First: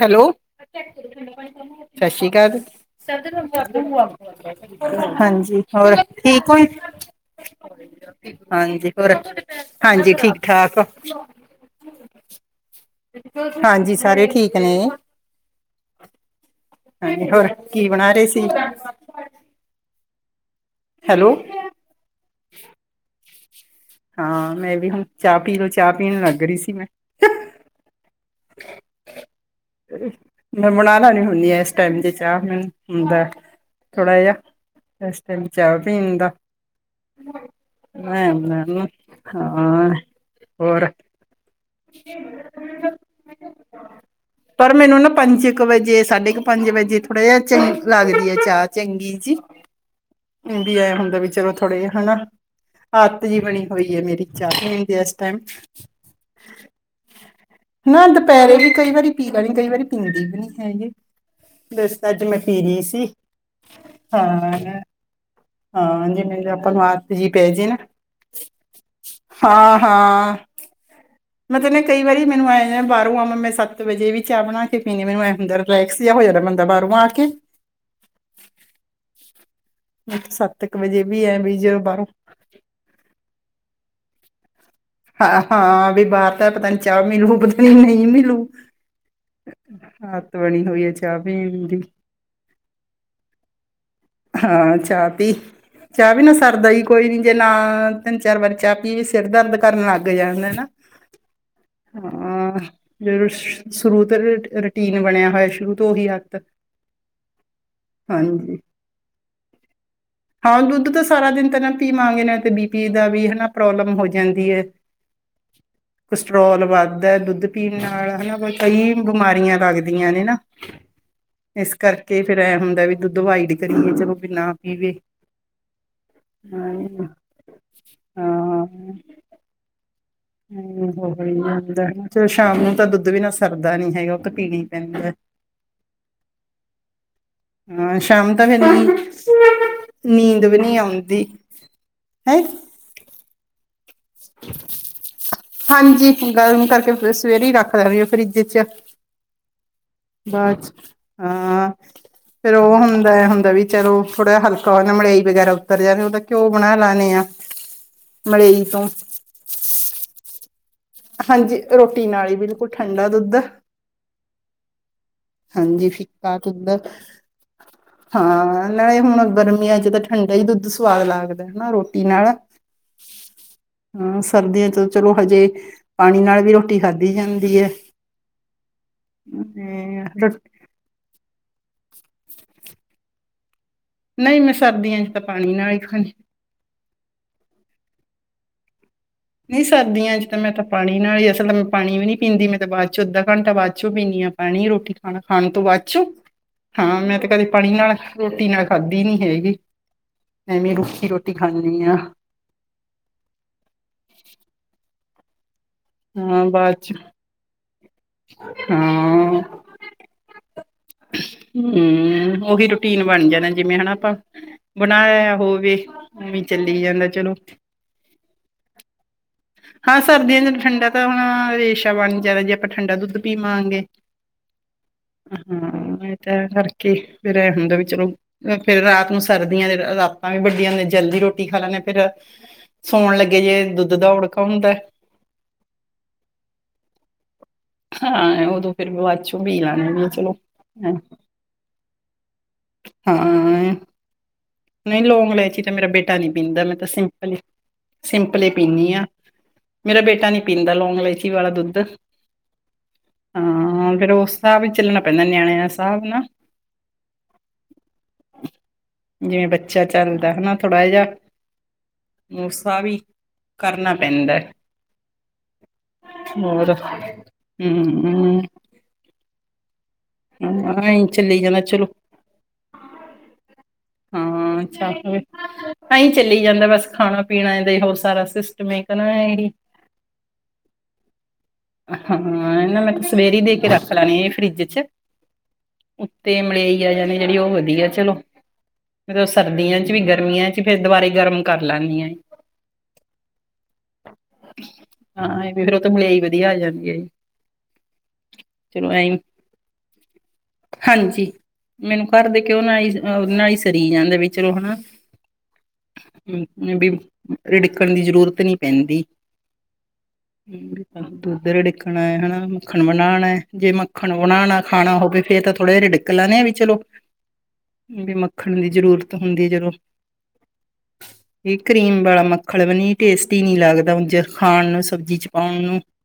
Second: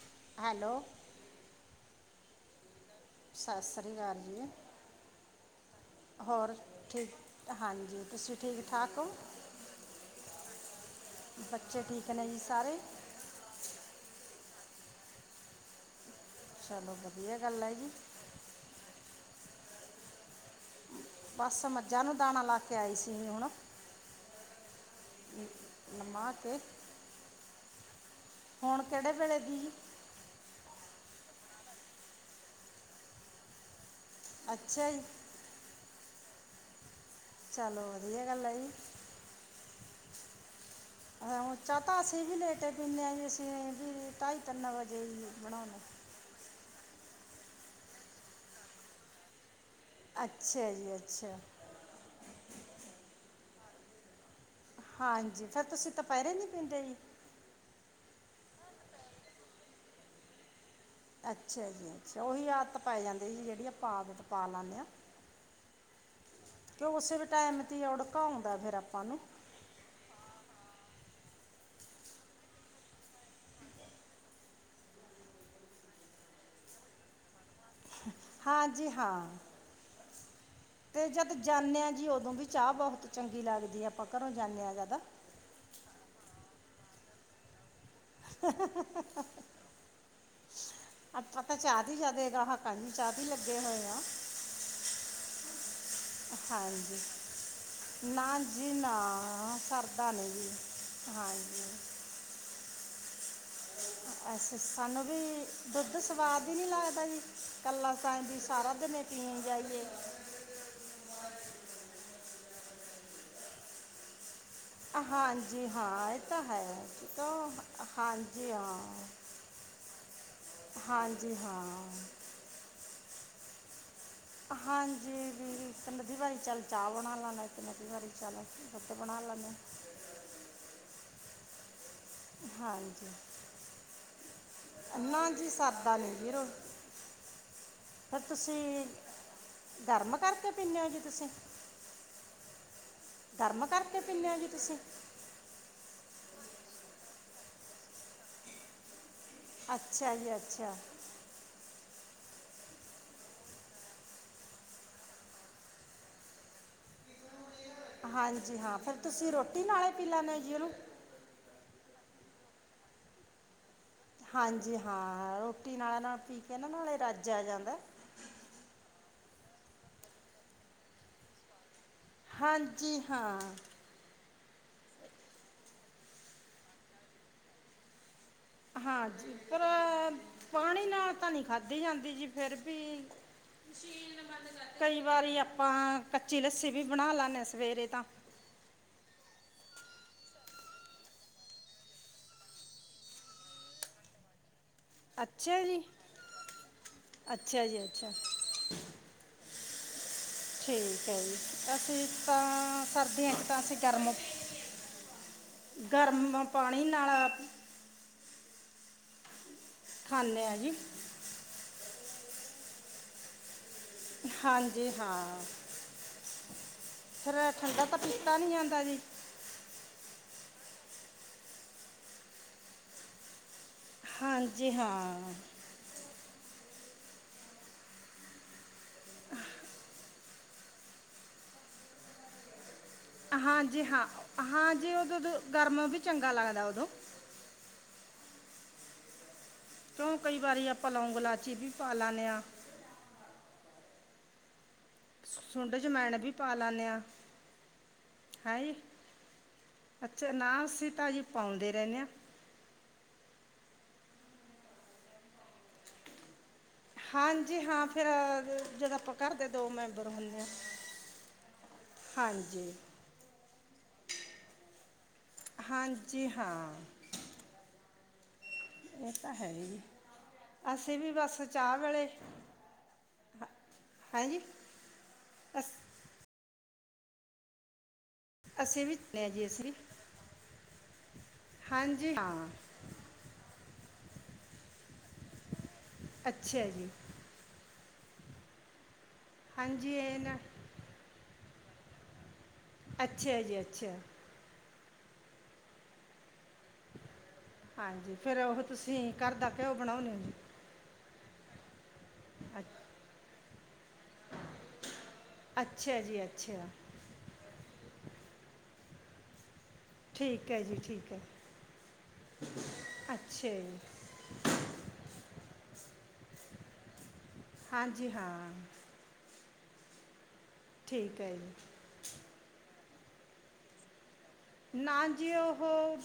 Hello, ਸਸ ਸ਼੍ਰੀ ਕਾਲ। ਸਤਿ ਸ੍ਰੀ ਅਕਾਲ ਜੀ ਹਾਂਜੀ। ਹੋਰ ਠੀਕ ਹੋਰ ਓ ਜੀ। ਠੀਕ ਹਾਂਜੀ ਤੁਸੀਂ ਠੀਕ ਹਾਂਜੀ, ਠਾਕ ਹੋ ਹੋਰ, ਹਾਂਜੀ, ਠੀਕ- ਠਾਕ। ਬੱਚੇ ਠੀਕ ਨੇ ਜੀ ਸਾਰੇ। ਹਾਂਜੀ, ਸਾਰੇ ਠੀਕ ਨੇ। ਚਲੋ ਹਾਂਜੀ, ਵਧੀਆ ਹੋਰ ਗੱਲ ਹੈ ਕੀ ਜੀ ਬਣਾ ਰਹੇ ਸੀ? ਹੈਲੋ, ਬਸ ਮੱਝਾਂ ਨੂੰ ਦਾਣਾ ਲਾ ਕੇ ਆਈ ਸੀ ਹੁਣ। ਹਾਂ, ਮੈਂ ਵੀ ਹੁਣ ਚਾਹ ਪੀ ਲਓ ਚਾਹ ਪੀਣ ਨਮਾ ਲੱਗ ਰਹੀ ਕੇ ਸੀ ਮੈਂ। ਹੁਣ, ਕਿਹੜੇ ਵੇਲੇ ਦੀ? ਮੈਂ ਬਣਾ ਲੈ ਨੀ ਹੁੰਦੀ ਆ ਇਸ ਟਾਈਮ ਦੇ ਚਾਹ ਮੈਨੂੰ ਹੁੰਦਾ। ਥੋੜਾ ਜਾ, ਅੱਛਾ ਜੀ ਏਸ ਟਾਈਮ ਚਾਹ ਪੀਣ ਦਾ। ਚਲੋ ਵਧੀਆ ਗੱਲ ਹੈ ਜੀ ਮੈਂ ਹਾਂ, ਹੋਰ ਅ ਚਾ ਤਾ ਅਸੀਂ ਵੀ ਲੇਟੇ ਪੀਨੇ ਆ ਜੀ ਅਸੀ ਢਾਈ ਤਿੰਨ ਵਜੇ ਈ ਬਨੋਣੇ। ਤੇ ਸਾਡੇ ਕ ਪੰਜ ਵਜੇ ਥੋੜ੍ਹਾ ਜਾ ਚੰ ਲੱਗਦੀ ਆ ਚਾਹ ਚੰਗੀ ਜੀ। ਉ ਅੱਛਾ ਵੀ ਐ ਜੀ ਹੁੰਦਾ ਵੀ ਅੱਛਾ ਚਲੋ ਓ ਥੋੜੇ ਜੇ ਹਨਾ। ਆਤ ਜੀ ਬਣੀ ਹੋਈ ਐ ਮੇਰੀ ਚਾਹ ਪੀਣ ਦੀ ਏਸ ਟਾਈਮ। ਦਪੈਰੇ ਨੀ ਪੀਂਦੇ ਜੀ? ਨਾ ਦਪੈਰੇ ਵੀ ਕਈ ਵਾਰੀ ਪੀ ਲਣੀ, ਕਈ ਵਾਰੀ ਪੀਂਦੇ ਵੀ ਨੀ ਹੈਗੀ। ਅੱਛਾ ਜੀ। ਬਸ ਅੱਛਾ ਅੱਜ ਮੈਂ ਓਹੀ ਪੀ ਆੱਤ ਲਈ ਪੈ ਸੀ ਜਾਂਦੀ ਐ, ਜੀ ਜੇੜੀ ਆਪਾ ਆਦਤ ਪਾ ਹਾਂ ਲਣੇ ਆ। ਹਾਂ ਜਿਵੇਂ ਮਿਲਗਯਾ। ਕਿ ਓਸੇ ਵੀ ਟੈਮ ਤੇ ਈ ਔੜਕਾ ਔਨਦਾ ਫੇਰ ਆਪਾਂ ਨੂੰ। ਹਾਂ-ਹਾਂ। ਮਤਲਬ ਕਈ ਵਾਰੀ ਮੈਨੂੰ ਐਂ ਬਾਹਰੋਂ ਆਵਾ ਮੈਂ ਸੱਤ ਵਜੇ ਵੀ ਚਾਹ ਬਣਾ ਕੇ ਪੀਨੀ ਮੈਨੂੰ ਐ ਹੁੰਦਾ। ਰਲੈਕਸ ਜਾ ਹੋ ਜਾਦਾ ਬੰਦਾ ਬਾਹਰੋਂ ਆ ਕੇ। ਹਾਂ, ਜੀ, ਹਾਂ। ਸੱਤ ਕੁ ਅਤੇ ਜਦ ਜਾਂਦੇ ਆ ਜੀ ਉਦੋਂ ਵੀ ਚਾਹ ਬਹੁਤ ਚੰਗੀ ਲੱਗਦੀ ਐ, ਆਪਾਂ ਘਰੋਂ ਜਾਂਦੇ ਆ ਜਦ। ਹ ਹਾਂ ਵੀ ਬਾਹਰ ਤਾਂ ਪਤਾ ਨੀ ਚਾਹ ਮਿਲੂ ਪਤਾ ਨੀ ਨਹੀਂ ਮਿਲੂ। ਆਦਤ ਬਣੀ ਹੋਈ ਆ ਜੀ। ਆਪਾ ਤਾਂ ਚਾਹ ਹੀ ਜ਼ਿਆਦੇ ਗਾਹਕ ਜੀ ਚਾਹ ਤੇ ਈ ਲੱਗੇ ਹੋਏ ਆ। ਹਾਂ, ਚਾਹ ਪੀ ਚਾਹ ਵੀਨਾ ਸਰਦਾ ਈ ਹਾਂਜੀ ਕੋਈ ਨੀ। ਜੇ ਨਾ ਤਿੰਨ ਚਾਰ ਨਾ ਵਾਰੀ ਜੀ ਚਾਹ ਨਾ ਪੀਏ ਸਿਰ ਦਰਦ ਕਰਨ ਲੱਗ ਸਰਦਾ ਨਹੀਂ ਜੀ ਜਾਂਦਾ ਨਾ। ਹਾਂਜੀ। ਹਾਂ। ਜ ਅੱਛਾ, ਸਾਨੂੰ ਵੀ ਹੋਇਆ ਸ਼ੁਰੂ ਤੋਂ ਦੁੱਧ ਉਹੀ ਆਦਤ ਸਵਾਦ ਈ ਨੀ ਲੱਗਦਾ ਜੀ। ਕੱਲਾ ਸਾਇਦੀ ਹਾਂਜੀ ਸਾਰਾ ਦਿਨ ਪੀਏ ਜਾਈਏ। ਹਾਂ, ਦੁੱਧ ਤਾਂ ਸਾਰਾ ਦਿਨ ਤਾਂ ਨਾ ਪੀਵਾਂਗੇ ਨੇ ਤੇ ਬੀ ਪੀ ਦਾ ਵੀ ਹਨਾ, ਪ੍ਰੋਬਲਮ ਹੋ ਜਾਂਦੀ ਏ। ਹਾਂਜੀ ਹਾਂ ਇਹ ਤਾਂ ਕਸਟਰੋਲ ਹੈ ਵੱਧਦਾ ਦੁੱਧ ਤਾਂ ਪੀਣ ਨਾਲ ਹਾਂਜੀ ਹਨਾ, ਕਈ ਹਾਂ ਬਿਮਾਰੀਆਂ ਲੱਗਦੀਆਂ। ਨੇ ਨਾ, ਹਾਂਜੀ ਇਸ ਹਾਂ ਕਰਕੇ ਫੇਰ ਐ ਹੁੰਦਾ ਵੀ, ਦੁੱਧ ਵਾਈਡ ਕਰੀਏ ਚਲੋ। ਵੀ ਨਾ ਪੀਵੇ ਹਾਂਜੀ, ਦੀ ਮਧੀ ਵਾਰੀ ਚੱਲ ਹਾਂ ਚਾਹ ਬਣਾ ਲੈਂਨੇ। ਇੱਕ-ਅੱਧੀ ਵਾਰੀ ਚੱਲ ਹਾਂ ਦੁੱਧ ਬਣਾ ਲੈਂਨੇ ਆ। [inaudible] ਚਲੋ ਸ਼ਾਮ ਨੂੰ ਤਾਂ ਦੁੱਧ ਹਾਂਜੀ ਬਿਨਾ ਸਰਦਾ ਨੀ ਹੈਗਾ। ਉਹ ਤਾਂ ਪੀਣੀ ਈ ਪੈਂਦਾ ਐ। ਨਾ ਜੀ ਸਰਦਾ ਨਹੀਂ ਵੀਰੋ ਫਿਰ ਹਾਂ ਸ਼ਾਮ ਦਾ ਫਿਰ, ਤੁਸੀਂ ਗਰਮ ਨੀਂਦ ਕਰਕੇ ਵੀ ਨਈ ਪੀਂਦੇ ਹੋ ਜੀ ਆਉਂਦੀ। ਤੁਸੀਂ ਹੈਂ? ਗਰਮ ਕਰਕੇ ਪੀਨੇ ਆ ਜੀ ਤੁਸੀਂ? ਹਾਂਜੀ, ਗਰਮ ਕਰਕੇ ਸਵੇਰੇ ਈ ਰੱਖ ਦਾਣੀ ਫਰਿੱਜ 'ਚ। [inaudible] ਬਾਚ ਅੱਛਾ ਆ ਫੇਰ ਉਹ ਹੁੰਦਾ-ਹੁੰਦਾ ਵੀ, ਚਲੋ ਥੋੜ੍ਹਾ ਜਿਆ ਹਲਕਾ ਹੋ, ਮਲਾਈ ਵਗੈਰਾ ਉਤਰ ਜਾਵੇ ਉਹਦਾ ਘਿਓ ਬਣਾ ਲੈਨੇ ਆ। ਹਾਂਜੀ, ਮਲਾਈ ਹਾਂ ਤੋਂ ਫੇਰ ਤੁਸੀਂ ਰੋਟੀ ਨਾਲੇ ਪੀ ਲੈਨੇ ਜੀ ਉਹਨੂੰ? ਹਾਂਜੀ, ਰੋਟੀ ਨਾਲ ਈ ਬਿਲਕੁਲ ਠੰਡਾ ਦੁੱਧ। ਹਾਂਜੀ ਹਾਂ, ਰੋਟੀ ਹਾਂਜੀ ਨਾਲੇ-ਨਾਲ ਫਿੱਕਾ ਪੀ ਕੇ ਨਾ ਦੁੱਧ ਨਾਲੇ ਰੱਜ ਆ ਜਾਂਦਾ। ਹਾਂ, ਨਾਲੇ ਹੁਣ ਗਰਮੀਆਂ 'ਚ ਤਾਂ ਠੰਡਾ ਈ ਦੁੱਧ ਸੁਵਾਦ ਲੱਗਦਾ ਹਨਾ, ਰੋਟੀ ਨਾਲ ਹਾਂਜੀ, ਹਾਂ। ਹਾਂ ਸਰਦੀਆਂ 'ਚ ਚਲੋ, ਹਜੇ ਪਾਣੀ ਨਾਲ ਵੀ ਰੋਟੀ ਖਾਧੀ ਜਾਂਦੀ ਐ। ਹਾਂਜੀ, ਪਰ ਪਾਣੀ ਨਾਲ ਤਾਂ ਨੀ ਖਾਧੀ ਜਾਂਦੀ ਜੀ ਫਿਰ ਵੀ। ਨਹੀਂ ਮੈਂ ਕਈ ਸਰਦੀਆਂ ਚ ਤਾਂ ਵਾਰੀ ਪਾਣੀ ਨਾਲ ਹੀ ਆਪਾਂ, ਖਾਂਦੀ ਕੱਚੀ ਲੱਸੀ ਵੀ ਬਣਾ ਲੈਂਨੇ ਸਵੇਰੇ ਤਾਂ ਨਈ ਸਰਦੀਆਂ 'ਚ' ਤਾਂ ਮੈਂ ਤਾਂ ਪਾਣੀ ਨਾਲ ਅਸਲ ਮੈਂ ਪਾਣੀ ਵੀ ਨੀ ਪੀਦੀ ਮੈਂ ਤਾਂ ਬਾਅਦ 'ਚ ਅੱਧਾ ਘੰਟਾ ਬਾਅਦ 'ਚ ਪੀਨੀਂ ਆ। ਪਾਣੀ ਏ ਰੋਟੀ, ਖਾਣਾ-ਖਾਣ ਅੱਛਾ ਤੋਂ ਜੀ ਬਾਅਦ ਚੋ ਹਾਂ, ਮੈਂ ਤੇ ਕਦੇ ਅੱਛਾ ਪਾਣੀ ਜੀ ਨਾਲ ਅੱਛਾ ਰੋਟੀ ਨਾ ਖਾਧੀ ਨੀ ਹੈਗੀ। ਐਵੇਂ ਰੁੱਖੀ ਠੀਕ ਐ ਰੋਟੀ ਜੀ, ਖਾਂਦੀ ਹਾਂ ਅਸੀ ਤਾਂ ਸਰਦੀਆਂ, ਇੱਕ ਤਾਂ ਅਸੀਂ ਗਰਮ 'ਚ ਗਰਮ ਹਾਂ ਬਾਅਦ ਪਾਣੀ ਚ ਨਾਲ ਹਾਂ ਖਾਂਨੇ ਆ ਜੀ। ਹੂੰ, ਉਹੀ ਰੂਟੀਨ ਬਣ ਜਾਣਾਂ ਜਿਵੇਂ ਹਨਾ ਆਪਾਂ, ਹਾਂਜੀ ਬਣਾਇਆ ਹਾਂ ਹੋਵੇ ਓਂਵੇ ਚੱਲੀ ਜਾਂਦਾ ਚਲੋ। ਫਿਰ ਠੰਡਾ ਤਾਂ ਖੱਟਾ ਨੀ ਲਿਆਂਦਾ ਜੀ? ਹਾਂ, ਸਰਦੀਆਂ 'ਚ ਠੰਡਾ ਤਾਂ ਹੁਣ ਰੇਸ਼ਾ ਬਣ ਜਾਣਾਂ, ਜੇ ਆਪਾਂ ਠੰਡਾ ਦੁੱਧ ਪੀਵਾਂਗੇ। ਹਾਂਜੀ ਹਾਂ ਹਾਂ, ਇਹ ਤਾਂ ਐ, ਪਰ ਕੇ ਫੇਰ ਅਹ ਹੁੰਦਾ ਵੀ ਚਲੋ ਫੇਰ ਰਾਤ ਨੂੰ ਸਰਦੀਆਂ ਦੇ ਰਾਤਾਂ ਵੀ ਵੱਡੀਆਂ ਹੁੰਦੀਆਂ। ਜਲਦੀ ਰੋਟੀ ਖਾ ਲੈਂਨੇ ਆ ਫਿਰ ਸੌਣ ਲੱਗੇ ਜੇ ਹਾਂਜੀ ਦੁੱਧ ਦੌੜ ਹਾਂ ਜੀ, ਉਦੋਂ ਤੇ ਗਰਮ ਵੀ ਚੰਗਾ ਲੱਗਦਾ ਉਦੋਂ। ਹਾਂ, ਉਦੋਂ ਫਿਰ ਵਾਦ ਚੋਂ ਵੀ ਲ ਲੈਣੇ ਕਿਉਂ ਕਈ ਵਾਰੀ ਆਪਾਂ ਲੌਂਗ, ਲਾਚੀ ਵੀ ਪਾ ਲਾਂਨੇ ਆ। ਹਾਂ ਨ‌ਈ, ਲੌਂਗ-ਲੈਚੀ ਤਾਂ ਸੁੰਡ ਮੇਰਾ ਬੇਟਾ ਜਮੈਣ ਨੀ ਵੀ ਪਾ ਪੀਂਦਾ ਮੈਂ ਲੈਂਦੇ ਤਾਂ ਹਾਂ ਸਿੰਪਲ ਈ, ਸਿੰਪਲ ਈ ਹੈਂ ਜੀ ਪੀਂਨੀ ਆਂ। ਮੇਰਾ ਬੇਟਾ ਅੱਛਾ ਨੀ ਨਾ ਪੀਂਦਾ ਅਸੀਂ ਲੌਂਗ ਤਾਂ ਜੀ ਅਲਾਇਚੀ ਵਾਲਾ ਪਾਉਂਦੇ ਦੁੱਧ ਰਹਿੰਦੇ ਹਾਂ ਹਾਂ, ਫੇਰ ਉਸ ਸਾਬ 'ਚ ਚੱਲਣਾ ਪੈਂਦਾ ਨਿਆਨਿਆ ਸਾਬ੍ਹ ਨਾ। ਹਾਂ ਜੀ ਹਾਂ, ਫੇਰ ਜਦੋਂ ਆਪਾਂ ਘਰ ਜਿਵੇਂ ਦੇ ਦੋ ਬੱਚਾ ਮੈਂਬਰ ਚੱਲਦਾ ਹੁੰਨੇ ਆ ਮੂਸਾ ਵੀ ਕਰਨਾ ਪੈਂਦਾ। ਹਾਂਜੀ ਹੋਰ? ਹਾਂ [unintelligible] ਇਹ ਤਾਂ ਹੈ ਈ ਐ। ਅਸੀਂ ਅਈ ਵੀ ਚੱਲੀ ਬਸ ਜਾਂਦਾ ਚਾਹ ਚਲੋ ਵੇਲੇ ਹਾਂਜੀ ਹਾਂ, ਅੱਛਾ ਫੇਰ ਅਸ ਐ ਈ ਚੱਲੀ ਜਾਂਦਾ ਬਸ, ਖਾਣਾ-ਪੀਣਾ ਏਂਦਾ ਈ ਹੋਰ ਸਾਰਾ ਅਸੀਂ ਵੀ ਹਾਂ ਜੀ ਅਸੀਂ ਵੀ ਹਾਂਜੀ ਹਾਂ [unintelligible] ਸਵੇਰੇ ਈ, ਦੇ ਕੇ ਰੱਖ ਲੈਣੀ, ਇਹ ਫਰਿੱਜ ਚ। ਉੱਤੇ ਅੱਛਾ ਮਲਾਈ ਜੀ ਆ ਜਾਣੀ ਜਿਹੜੀ, ਉਹ ਵਧੀਆ ਚਲੋ, ਮਤਲਬ, ਸਰਦੀਆਂ ਚ ਹਾਂਜੀ ਵੀ, ਇਹ ਨਾ ਗਰਮੀਆਂ ਚ। ਫੇਰ, ਦੁਬਾਰੇ ਗਰਮ ਕਰ ਲੈਂਦੀ ਆ ਜੀ। ਅੱਛਾ ਜੀ, ਅੱਛਾ। ਹਾਂ, ਇਹ ਵੇ ਫੇਰ, ਉਹ ਤੇ ਮਲਿਆਈ, ਵਧੀਆ ਆ ਜਾਂਦੀ। ਹੈ ਜੀ ਹਾਂਜੀ, ਫੇਰ ਉਹ ਚਲੋ ਐ ਤੁਸੀਂ ਘਰ ਦਾ ਘਿਓ, ਬਣਾਉਂਦੇ ਹੋ ਜੀ? ਹਾਂਜੀ, ਮੈਨੂੰ ਘਰ ਦੇ, ਘਿਓ ਨਾਲ ਈ -ਨਾਲ ਈ ਸਰੀ ਜਾਂਦਾ। ਵੀ, ਚਲੋ ਹਨਾ ਅੱਛਾ ਜੀ ਅੱਛਾ [unintelligible] ਰਿੜਕਣ ਦੀ, ਜ਼ਰੂਰਤ ਨਹੀਂ ਪੈਂਦੀ। ਠੀਕ ਹੈ ਜੀ ਠੀਕ ਹੈ ਦੁੱਧ ਰਿੜਕਣਾ, ਹੈਨਾ, ਮੱਖਣ ਬਣਾਣਾ ਅੱਛਾ ਜੇ ਜੀ ਮੱ ਖਣੋਣਾ ਨਾ ਖਾਣਾ ਹੋਵੇ, ਫੇਰ ਤਾਂ ਥੋੜੇ ਜਿਹਾ ਰਿੜਕ ਲੈੰਦੇ ਆਂ, ਵੀ ਚਲੋ ਹਾਂਜੀ ਵੀ, ਹਾਂ ਮੱਖਣ ਦੀ ਜ਼ਰੂਰਤ ਹੁੰਦੀ ਹੈ, ਜਦੋਂ ਠੀਕ ਹੈ ਜੀ। ਇਹ ਕਰੀਮ ਵਾਲਾ ਮੱਖਲ ਵੀ ਨੀ, ਟੇਸਟੀ ਨੀ, ਲੱਗਦਾ ਉੰਝ। ਨਾ ਜੀ, ਉਹ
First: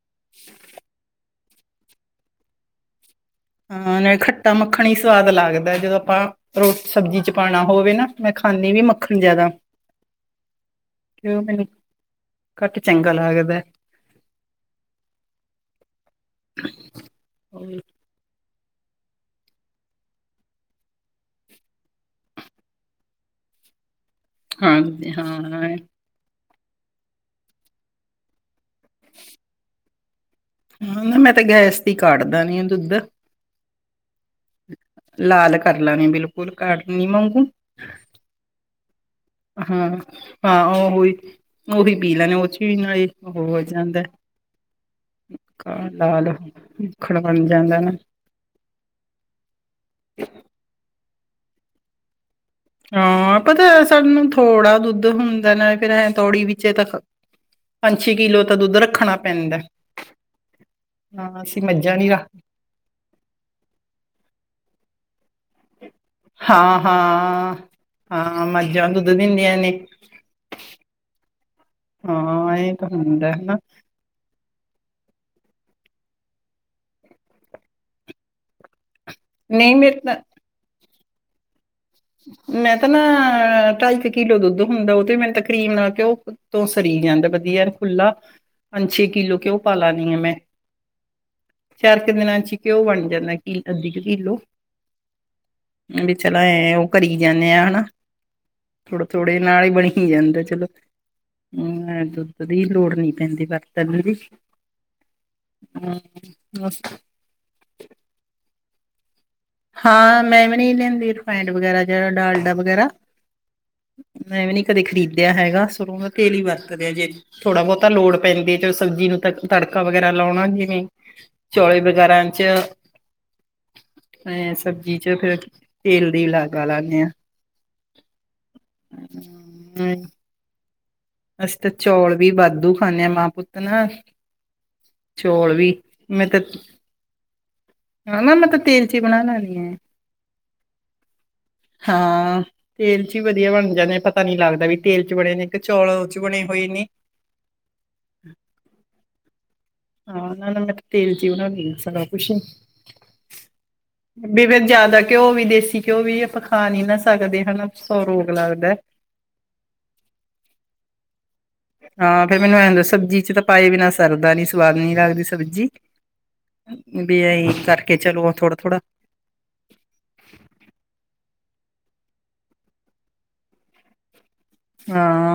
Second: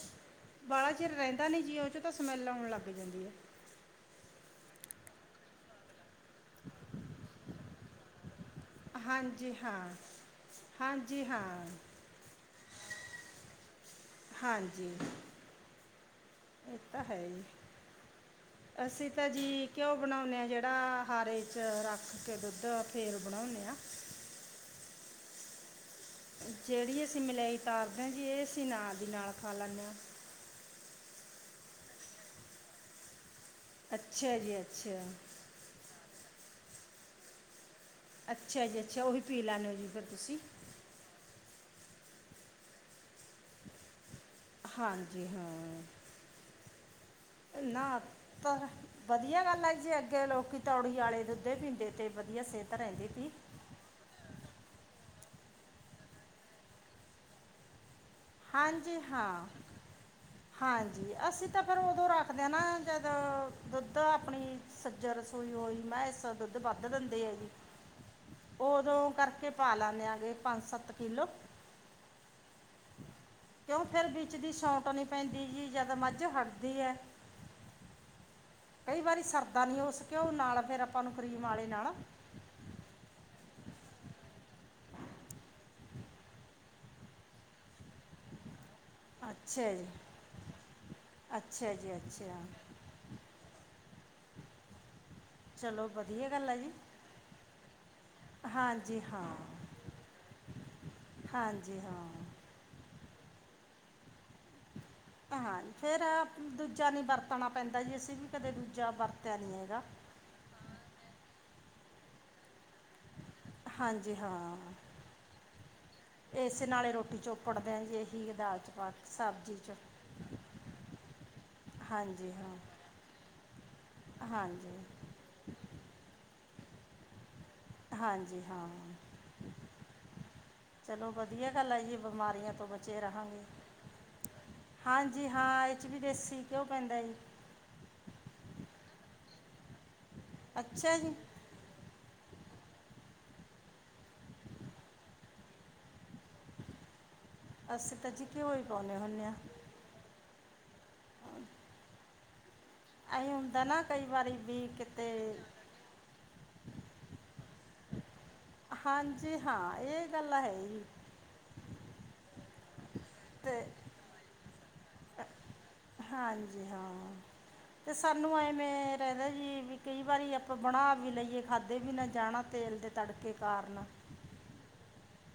ਵਾਲਾ ਚਿਰ ਰਹਿੰਦਾ ਨਹੀਂ ਜੀ, ਉਹ 'ਚੋਂ ਤਾਂ ਸਮੈੱਲ ਆਉਣ ਲੱਗ ਜਾਂਦੀ ਹੈ। ਹਾਂ, ਖੱਟਾ ਮੱਖਣ ਹੀ ਸਵਾਦ ਲੱਗਦਾ, ਜਦੋਂ ਆਪਾਂ, ਸਬਜ਼ੀ ਚ ਪਾਉਣਾ ਹੋਵੇ ਨਾ। ਮੈਂ ਖਾਂਦੀ ਨਹੀਂ, ਮੱਖਣ ਜ਼ਿਆਦਾ ਹਾਂਜੀ ਹਾਂ ਹਾਂਜੀ ਕਿਉੰ, ਮੈਨੂੰ ਹਾਂ ਘੱਟ, ਚੰਗਾ ਲੱਗਦਾ। ਹਾਂਜੀ, ਇਹ ਤਾਂ ਹੈ ਜੀ। ਅਸੀਂ ਤਾਂ ਜੀ, ਘਿਓ ਬਣਾਉਂਦੇ ਹਾਂ, ਜਿਹੜਾ 'ਹਾਰੇ 'ਚ ਰੱਖ ਕੇ ਦੁੱਧ ਫ਼ੇਰ, ਬਣਾਉਨੇ ਆਂ। ਹਾਂਜੀ, ਹਾਂ। ਜਿਹੜੀ ਅਸੀਂ, ਮਲਾਈ ਤਾਰਦੇ ਹਾਂ ਜੀ, ਇਹ ਅਸੀਂ ਨਾਲ ਦੀ ਨਾਲ, ਖਾ ਲੈਂਦੇ ਹਾਂ। ਮੈਂ ਤੇ, ਗੈਸ ਤੇ ਹੀ ਕਾੜ ਦੇਨੀ ਆ, ਦੁੱਧ। ਅੱਛਾ ਜੀ। ਅੱਛਾ ਲਾਲ ਕਰ ਲੈੰਨੀ ਆਂ, ਬਿਲਕੁਲ ਕਾੜਨੀ ਵਾਂਗੂੰ। ਅੱਛਾ ਜੀ, ਅੱਛਾ, ਉਹ ਹੀ ਹਾਂ, ਹਾਂ ਉਹੀ- ਉਹੀ ਪੀ ਲੈੰਨੇ, ਉਸੇ ਨਾਲ ਹੀ ਉਹ ਹੋ ਜਾਂਦਾ। ਹਾਂਜੀ ਹਾਂ ਗਾ, ਲਾਲ ਬਣ ਜਾਂਦਾ ਨਾ, ਤਾਂ ਵਧੀਆ ਗੱਲ ਹੈ ਜੀ, ਅੱਗੇ ਲੋਕ ਤੌੜੀ, ਵਾਲੇ ਦੁੱਧ, ਪੀਂਦੇ ਤੇ ਵਧੀਆ ਸਿ ਹਾਂ, ਪਤਾ ਸਾਨੂੰ ਥੋੜਾ ਦੁੱਧ ਹੁੰਦਾ ਨਾ, ਫੇਰ ਐਂ ਤੌੜੀ ਵਿੱਚ ਤਾਂ ਪੰਜ, ਛੇ ਕਿਲੋ ਤਾਂ, ਦੁੱਧ ਹਾਂਜੀ ਰੱਖਣਾ ਹਾਂ ਪੈਂਦਾ। ਹਾਂਜੀ, ਹਾਂ ਅਸੀਂ ਤਾਂ ਫਿਰ ਮੱਝਾਂ ਉਦੋਂ ਨੀ ਰੱਖ ਰੱਖਦੇ ਹਾਂ ਨਾ। ਜਦੋਂ ਦੁੱਧ, ਆਪਣੀ ਸੱਜ, ਰਸੋਈ ਹੋਈ ਮੈਂਸ ਦੁੱਧ, ਹਾਂ, ਵੱਧ ਦਿੰਦੀ ਆ, ਜੀ। ਹਾਂ। ਹਾਂ ਮੱਝਾਂ ਦੁੱਧ ਉਦੋਂ, ਕਰਕੇ ਦਿੰਦੀਆਂ ਪਾ ਨੇ ਲੈੰਦੇ ਆ ਜੀ ਪੰਜ, ਸੱਤ ਕਿਲੋ। ਹਾਂ, ਐੰ ਈ ਕਿਉਂ, ਫਿਰ ਵਿੱਚ ਦੀ ਛੌਟ ਨਹੀਂ ਪੈਂਦੀ ਜੀ, ਜਿਆਦਾ ਮੱਝ ਹਟਦੀ ਹੈ। ਕਈ ਵਾਰੀ ਸਰਦਾ ਨਹੀਂ ਨੀ, ਮੇਰੇ ਉਸ ਤਾਂ ਘਿਓ ਨਾਲ, ਫ਼ਿਰ ਆਪਾਂ ਨੂੰ ਕਰੀਮ ਵਾਲੇ ਨਾਲ ਮੈਂ ਤਾਂ ਨਾ, ਢਾਈ ਕੁ ਕਿਲੋ ਦੁੱਧ ਹੁੰਦਾ, ਉਹ ਤੇ ਮੈ ਤਕਰੀਬਨ ਘਿਓ ਤੋਂ, ਸਰੀ ਜਾਂਦਾ ਵਧੀਆ, ਯਾਰ, ਖੁੱਲਾ ਪੰਜ- ਛੇ ਕਿੱਲੋ ਘਿਓ ਅੱਛਾ ਪਾ ਜੀ ਲਾਨੀ ਆ ਮੈਂ। ਅੱਛਾ ਜੀ ਚਾਰ ਕੁ ਦਿਨਾਂ ਅੱਛਾ ਚ, ਈ ਘਿਓ ਬਣ ਜਾਂਦਾ, ਕਿ, ਅੱਧੀ ਕੁ ਕਿਲੋ। ਚਲੋ ਵੀ ਵਧੀਆ ਚਲੋ, ਗੱਲ ਹੈ ਜੀ ਐਂ, ਓ ਕਰੀ ਜਾਂਨੇ ਆ, ਹੈਨਾ। ਹਾਂਜੀ ਥੋੜੇ- ਹਾਂ ਥੋੜੇ ਨਾਲ ਹੀ, ਬਣੀ ਜਾਂਦਾ ਚਲੋ ਹਾਂਜੀ ਹਾਂ ਦੂ ਦੀ, ਲੋੜ੍ਹ ਨਹੀਂ ਪੈਂਦੀ ਵਰਤਣ ਦੀ। ਹਾਂ, ਫੇਰ ਦੂਜਾ ਨੀ, ਵਰਤਣਾ ਪੈਂਦਾ ਜੀ, ਅਸੀਂ ਵੀ ਕਦੇ ਦੂਜਾ ਵਰਤ- ਹਾਂ, ਮੈਂ ਵੀ ਨਹੀਂ ਲੈਂਦੀ, ਰਿਫਾਇੰਡ, ਵਗੈਰਾ ਜਾ ਡਾਲਡਾ ਵਗੈਰਾ। ਹਾਂਜੀ ਮੈਂ ਵੀ ਹਾਂ ਨੀ, ਕਦੇ ਖ਼ਰੀਦਿਆ ਹੈਗਾ, ਸਰੋਂ ਦਾ ਤੇਲ ਹੀ ਇਸੇ ਵਰਤਦੇ ਆ ਨਾਲੇ ਜੀ। ਰੋਟੀ ਥੋੜਾ ਚੋਪੜਦੇ ਹਾਂ ਬਹੁਤਾ ਜੀ ਲੋੜ ਇਹੀ ਪੈਂਦੀ ਹੈ ਦਾਲ 'ਚ ਜੇ ਪਾ ਕੇ ਸਬਜ਼ੀ ਨੂੰ 'ਚ ਤੜਕਾ ਵਗੈਰਾ ਲਾਉਣਾ ਕਿ ਨੀ ਚੌਲੇ ਵਗੈਰਾ ਹਾਂਜੀ ਚ [inaudible] ਹਾਂਜੀ ਸਬਜ਼ੀ ਵਿਚ ਫਿਰ ਤੇਲ ਦੀ ਲਾਗਾ ਲਾਦੇ ਹਾਂ। ਹਾਂਜੀ, ਹਾਂ ਚਲੋ ਵਧੀਆ ਅਸੀਂ ਤਾਂ ਗੱਲ ਹੈ ਜੀ ਚੌਲ ਵੀ ਬਿਮਾਰੀਆਂ ਤੋਂ ਵਾਧੂ ਬਚੇ ਖਾਂਦੇ ਹਾਂ ਮਾਂ ਰਹਾਂਗੇ। ਪੁੱਤ ਨਾ ਹਾਂਜੀ, ਹਾਂ ਇਹ ਚ ਵੀ ਦੇਸੀ ਘਿਓ ਪੈਂਦਾ ਜੀ। ਹਨਾ ਮੈਂ ਤਾਂ ਤੇਲ ਚੀ ਬਣਾ ਲੈਣੀ ਹੈ। ਅੱਛਾ ਜੀ, ਹਾਂ ਤੇਲ ਵਿੱਚ ਵੀ ਵਧੀਆ ਬਣ ਜਾਂਦੇ ਪਤਾ ਨੀ ਲੱਗਦਾ ਵੀ ਤੇਲ ਵਿੱਚ ਬਣੇ ਨੇ ਇੱਕ ਚੌਲ ਚ ਬਣੇ ਹੋਏ ਨੇ ਅਸੀਂ ਤਾਂ ਜੀ ਘੇਉ ਹੀ ਪਾਉਂਦੇ ਹੁੰਦੇ ਹਾਂ। ਹਾਂ ਉਹ ਨਾਲ ਮੈਂ ਤੇ ਤੇਲ ਜੀ ਉਹਨਾਂ ਦੀ ਸੁਣਾ ਕੁਛ ਐਂ ਹੁੰਦਾ ਨਾ ਕਈ ਵਾਰੀ ਬੇਵੇ ਵੀ ਜਿਆਦਾ ਘਿਓ ਕਿਤੇ ਵੀ ਦੇਸੀ ਘਿਓ ਵੀ ਆਪਾਂ ਪਾ ਨਹੀਂ ਨਾ ਸਕਦੇ ਹਨਾ [unintelligible] ਹਾਂਜੀ, ਹਾਂ ਇਹ ਗੱਲ ਹੈ। ਹਾਂ ਫੇਰ ਮੈਨੂੰ ਐ ਦਾ ਸਬਜ਼ੀ ਚ ਤਾਂ ਤੇ ਪਾਏ ਬਿਨਾ ਸਰਦਾ ਨੀ ਸਵਾਦ ਨੀ ਲਗਦੀ ਸਬਜ਼ੀ ਹਾਂਜੀ ਵੀ ਹਾਂ ਦੇ ਅਸੀਂ ਕਰਕੇ ਚਲੋ ਥੋੜਾ ਥੋੜਾ ਕਹਿੰਦਾ ਜੀ ਵੀ ਕਈ ਵਾਰੀ ਆਪਾਂ ਬਣਾ ਵੀ ਲਈਏ ਖਾਧੇ ਵੀ ਨਾ ਜਾਣਾ ਤੇਲ ਦੇ ਤੜਕੇ ਕਾਰਨ ਹਾਂ।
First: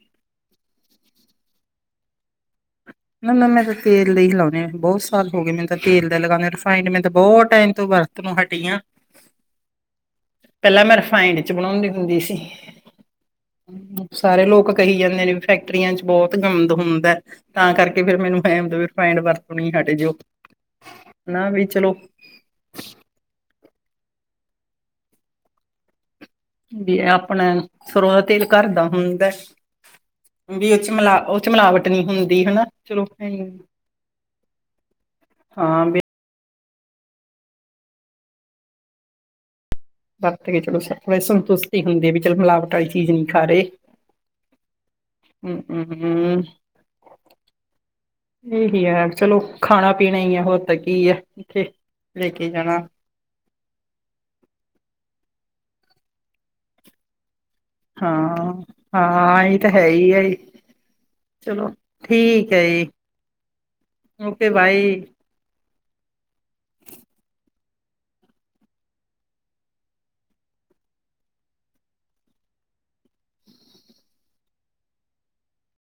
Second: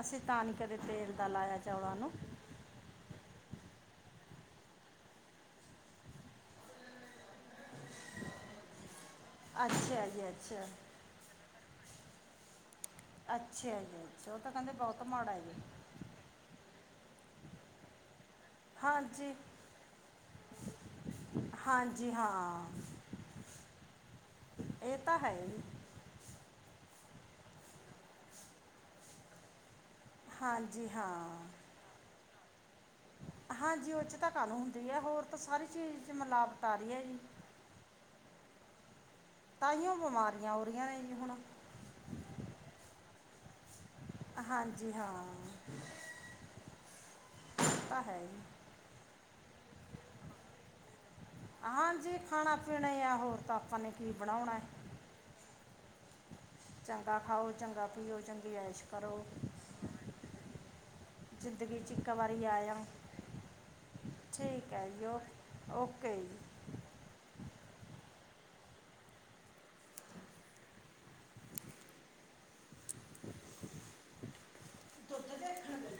ਅਸੀਂ ਤਾਂ ਨਹੀਂ ਕਦੇ ਤੇਲ ਦਾ ਲਾਇਆ ਚੌਲਾਂ ਨੂੰ ਨਾ ਨਾ ਮੈਂ ਤਾਂ ਤੇਲ ਦਾ ਹੀ ਲਾਉਣੇ ਹਾਂ ਬਹੁਤ ਸਾਲ ਹੋ ਗਏ ਮੈਨੂੰ ਤਾਂ ਤੇਲ ਦਾ ਲਗਾਉਂਦੇ ਰਿਫਾਇੰਡ ਮੈਂ ਤਾਂ ਬਹੁਤ ਤਾਹੀਂ ਤੋਂ ਵਰਤ ਨੋ ਹਟੀ ਆ ਅੱਛਾ ਜੀ ਅੱਛਾ ਪਹਿਲਾਂ ਮੈਂ ਰਿਫਾਈੰਡ ਬਣਾਉਂਦੀ ਹੁੰਦੀ ਸੀ। ਅੱਛਾ ਜੀ ਅੱਛਾ ਉਹ ਸਾਰੇ ਤਾਂ ਲੋਕ ਕਹਿੰਦੇ ਕਹੀ ਬਹੁਤ ਜਾਂਦੇ ਨੇ ਮਾੜਾ ਵੀ ਜੀ ਫੈਕਟਰੀਆਂ ਚ਼ ਬਹੁਤ ਗੰਦ ਹੁੰਦਾ ਹੈ। ਤਾਂ ਕਰਕੇ ਫਿਰ ਮੈਨੂੰ ਐ ਰਿਫਾਇੰਡ ਹਾਂਜੀ ਵਰਤਣੀ ਹਟ ਜਾਓ ਨਾ ਵੀ ਚਲੋ। ਹਾਂਜੀ ਹਾਂ, ਇਹ ਤਾਂ ਹੈ ਹੀ। ਆਪਣਾ ਸਰੋ ਦਾ ਤੇਲ ਘਰ ਦਾ ਹੁੰਦਾ ਵੀ ਉਸ ਹਾਂਜੀ ਹਾਂ ਵਿਚ ਮਿਲਾਵਟ ਨਹੀਂ ਹੁੰਦੀ ਹਨਾ ਚਲੋ। ਹਾਂਜੀ, ਉਹ 'ਚ ਤਾਂ ਕੱਲ ਹੁੰਦੀ ਹੈ ਹੋਰ ਤਾਂ ਸਾਰੀ ਹਾਂ ਵੀ ਚੀਜ਼ ਮਿਲਾਵਟ ਆ ਰਹੀ ਹੈ ਜੀ ਤਾਂਹੀਓ ਬਿਮਾਰੀਆਂ ਹੋ ਰਹੀਆਂ ਨੇ ਜੀ ਹੁਣ ਹੁੰਦੇ ਵੀ ਚੱਲ ਮਿਲਾਵਟ ਵਾਲੀ ਚੀਜ਼ ਨਹੀਂ ਖਾ ਰਹੇ। ਹਾਂਜੀ, ਹਾਂ ਹਮ ਹਮ ਉਹ ਤਾਂ ਹੈ ਇਹੀ ਹੈ ਚਲੋ ਖਾਣਾ ਪੀਣਾ ਹੀ ਹੈ ਹੋਰ ਤਾਂ ਕੀ ਹੈ। ਇੱਥੇ ਹਾਂਜੀ, ਲੈ ਕੇ ਖਾਣਾ ਜਾਣਾ ਪੀਣਾ ਆ ਹੋਰ ਤਾਂ ਆਪਾਂ ਨੇ ਕੀ ਬਣਾਉਣਾ ਹੈ। ਚੰਗਾ ਖਾਓ ਚੰਗਾ ਪੀਓ ਹਾਂ ਚੰਗੀ ਐਸ਼ ਕਰੋ ਹਾਂ ਇਹ ਤਾਂ ਹੈ ਹੀ ਹੈ। ਚਲੋ ਜ਼ਿੰਦਗੀ ਚ ਇੱਕ ਵਾਰੀ ਠੀਕ ਹੈ ਆਇਆ ਜੀ ਓਕੇ ਠੀਕ ਹੈ ਬਾਏ। ਜੀ ਉਹ? ਓਕੇ ਜੀ। ਉੱਥੇ ਦੇਖਣਾ ਪੈਂਦਾ।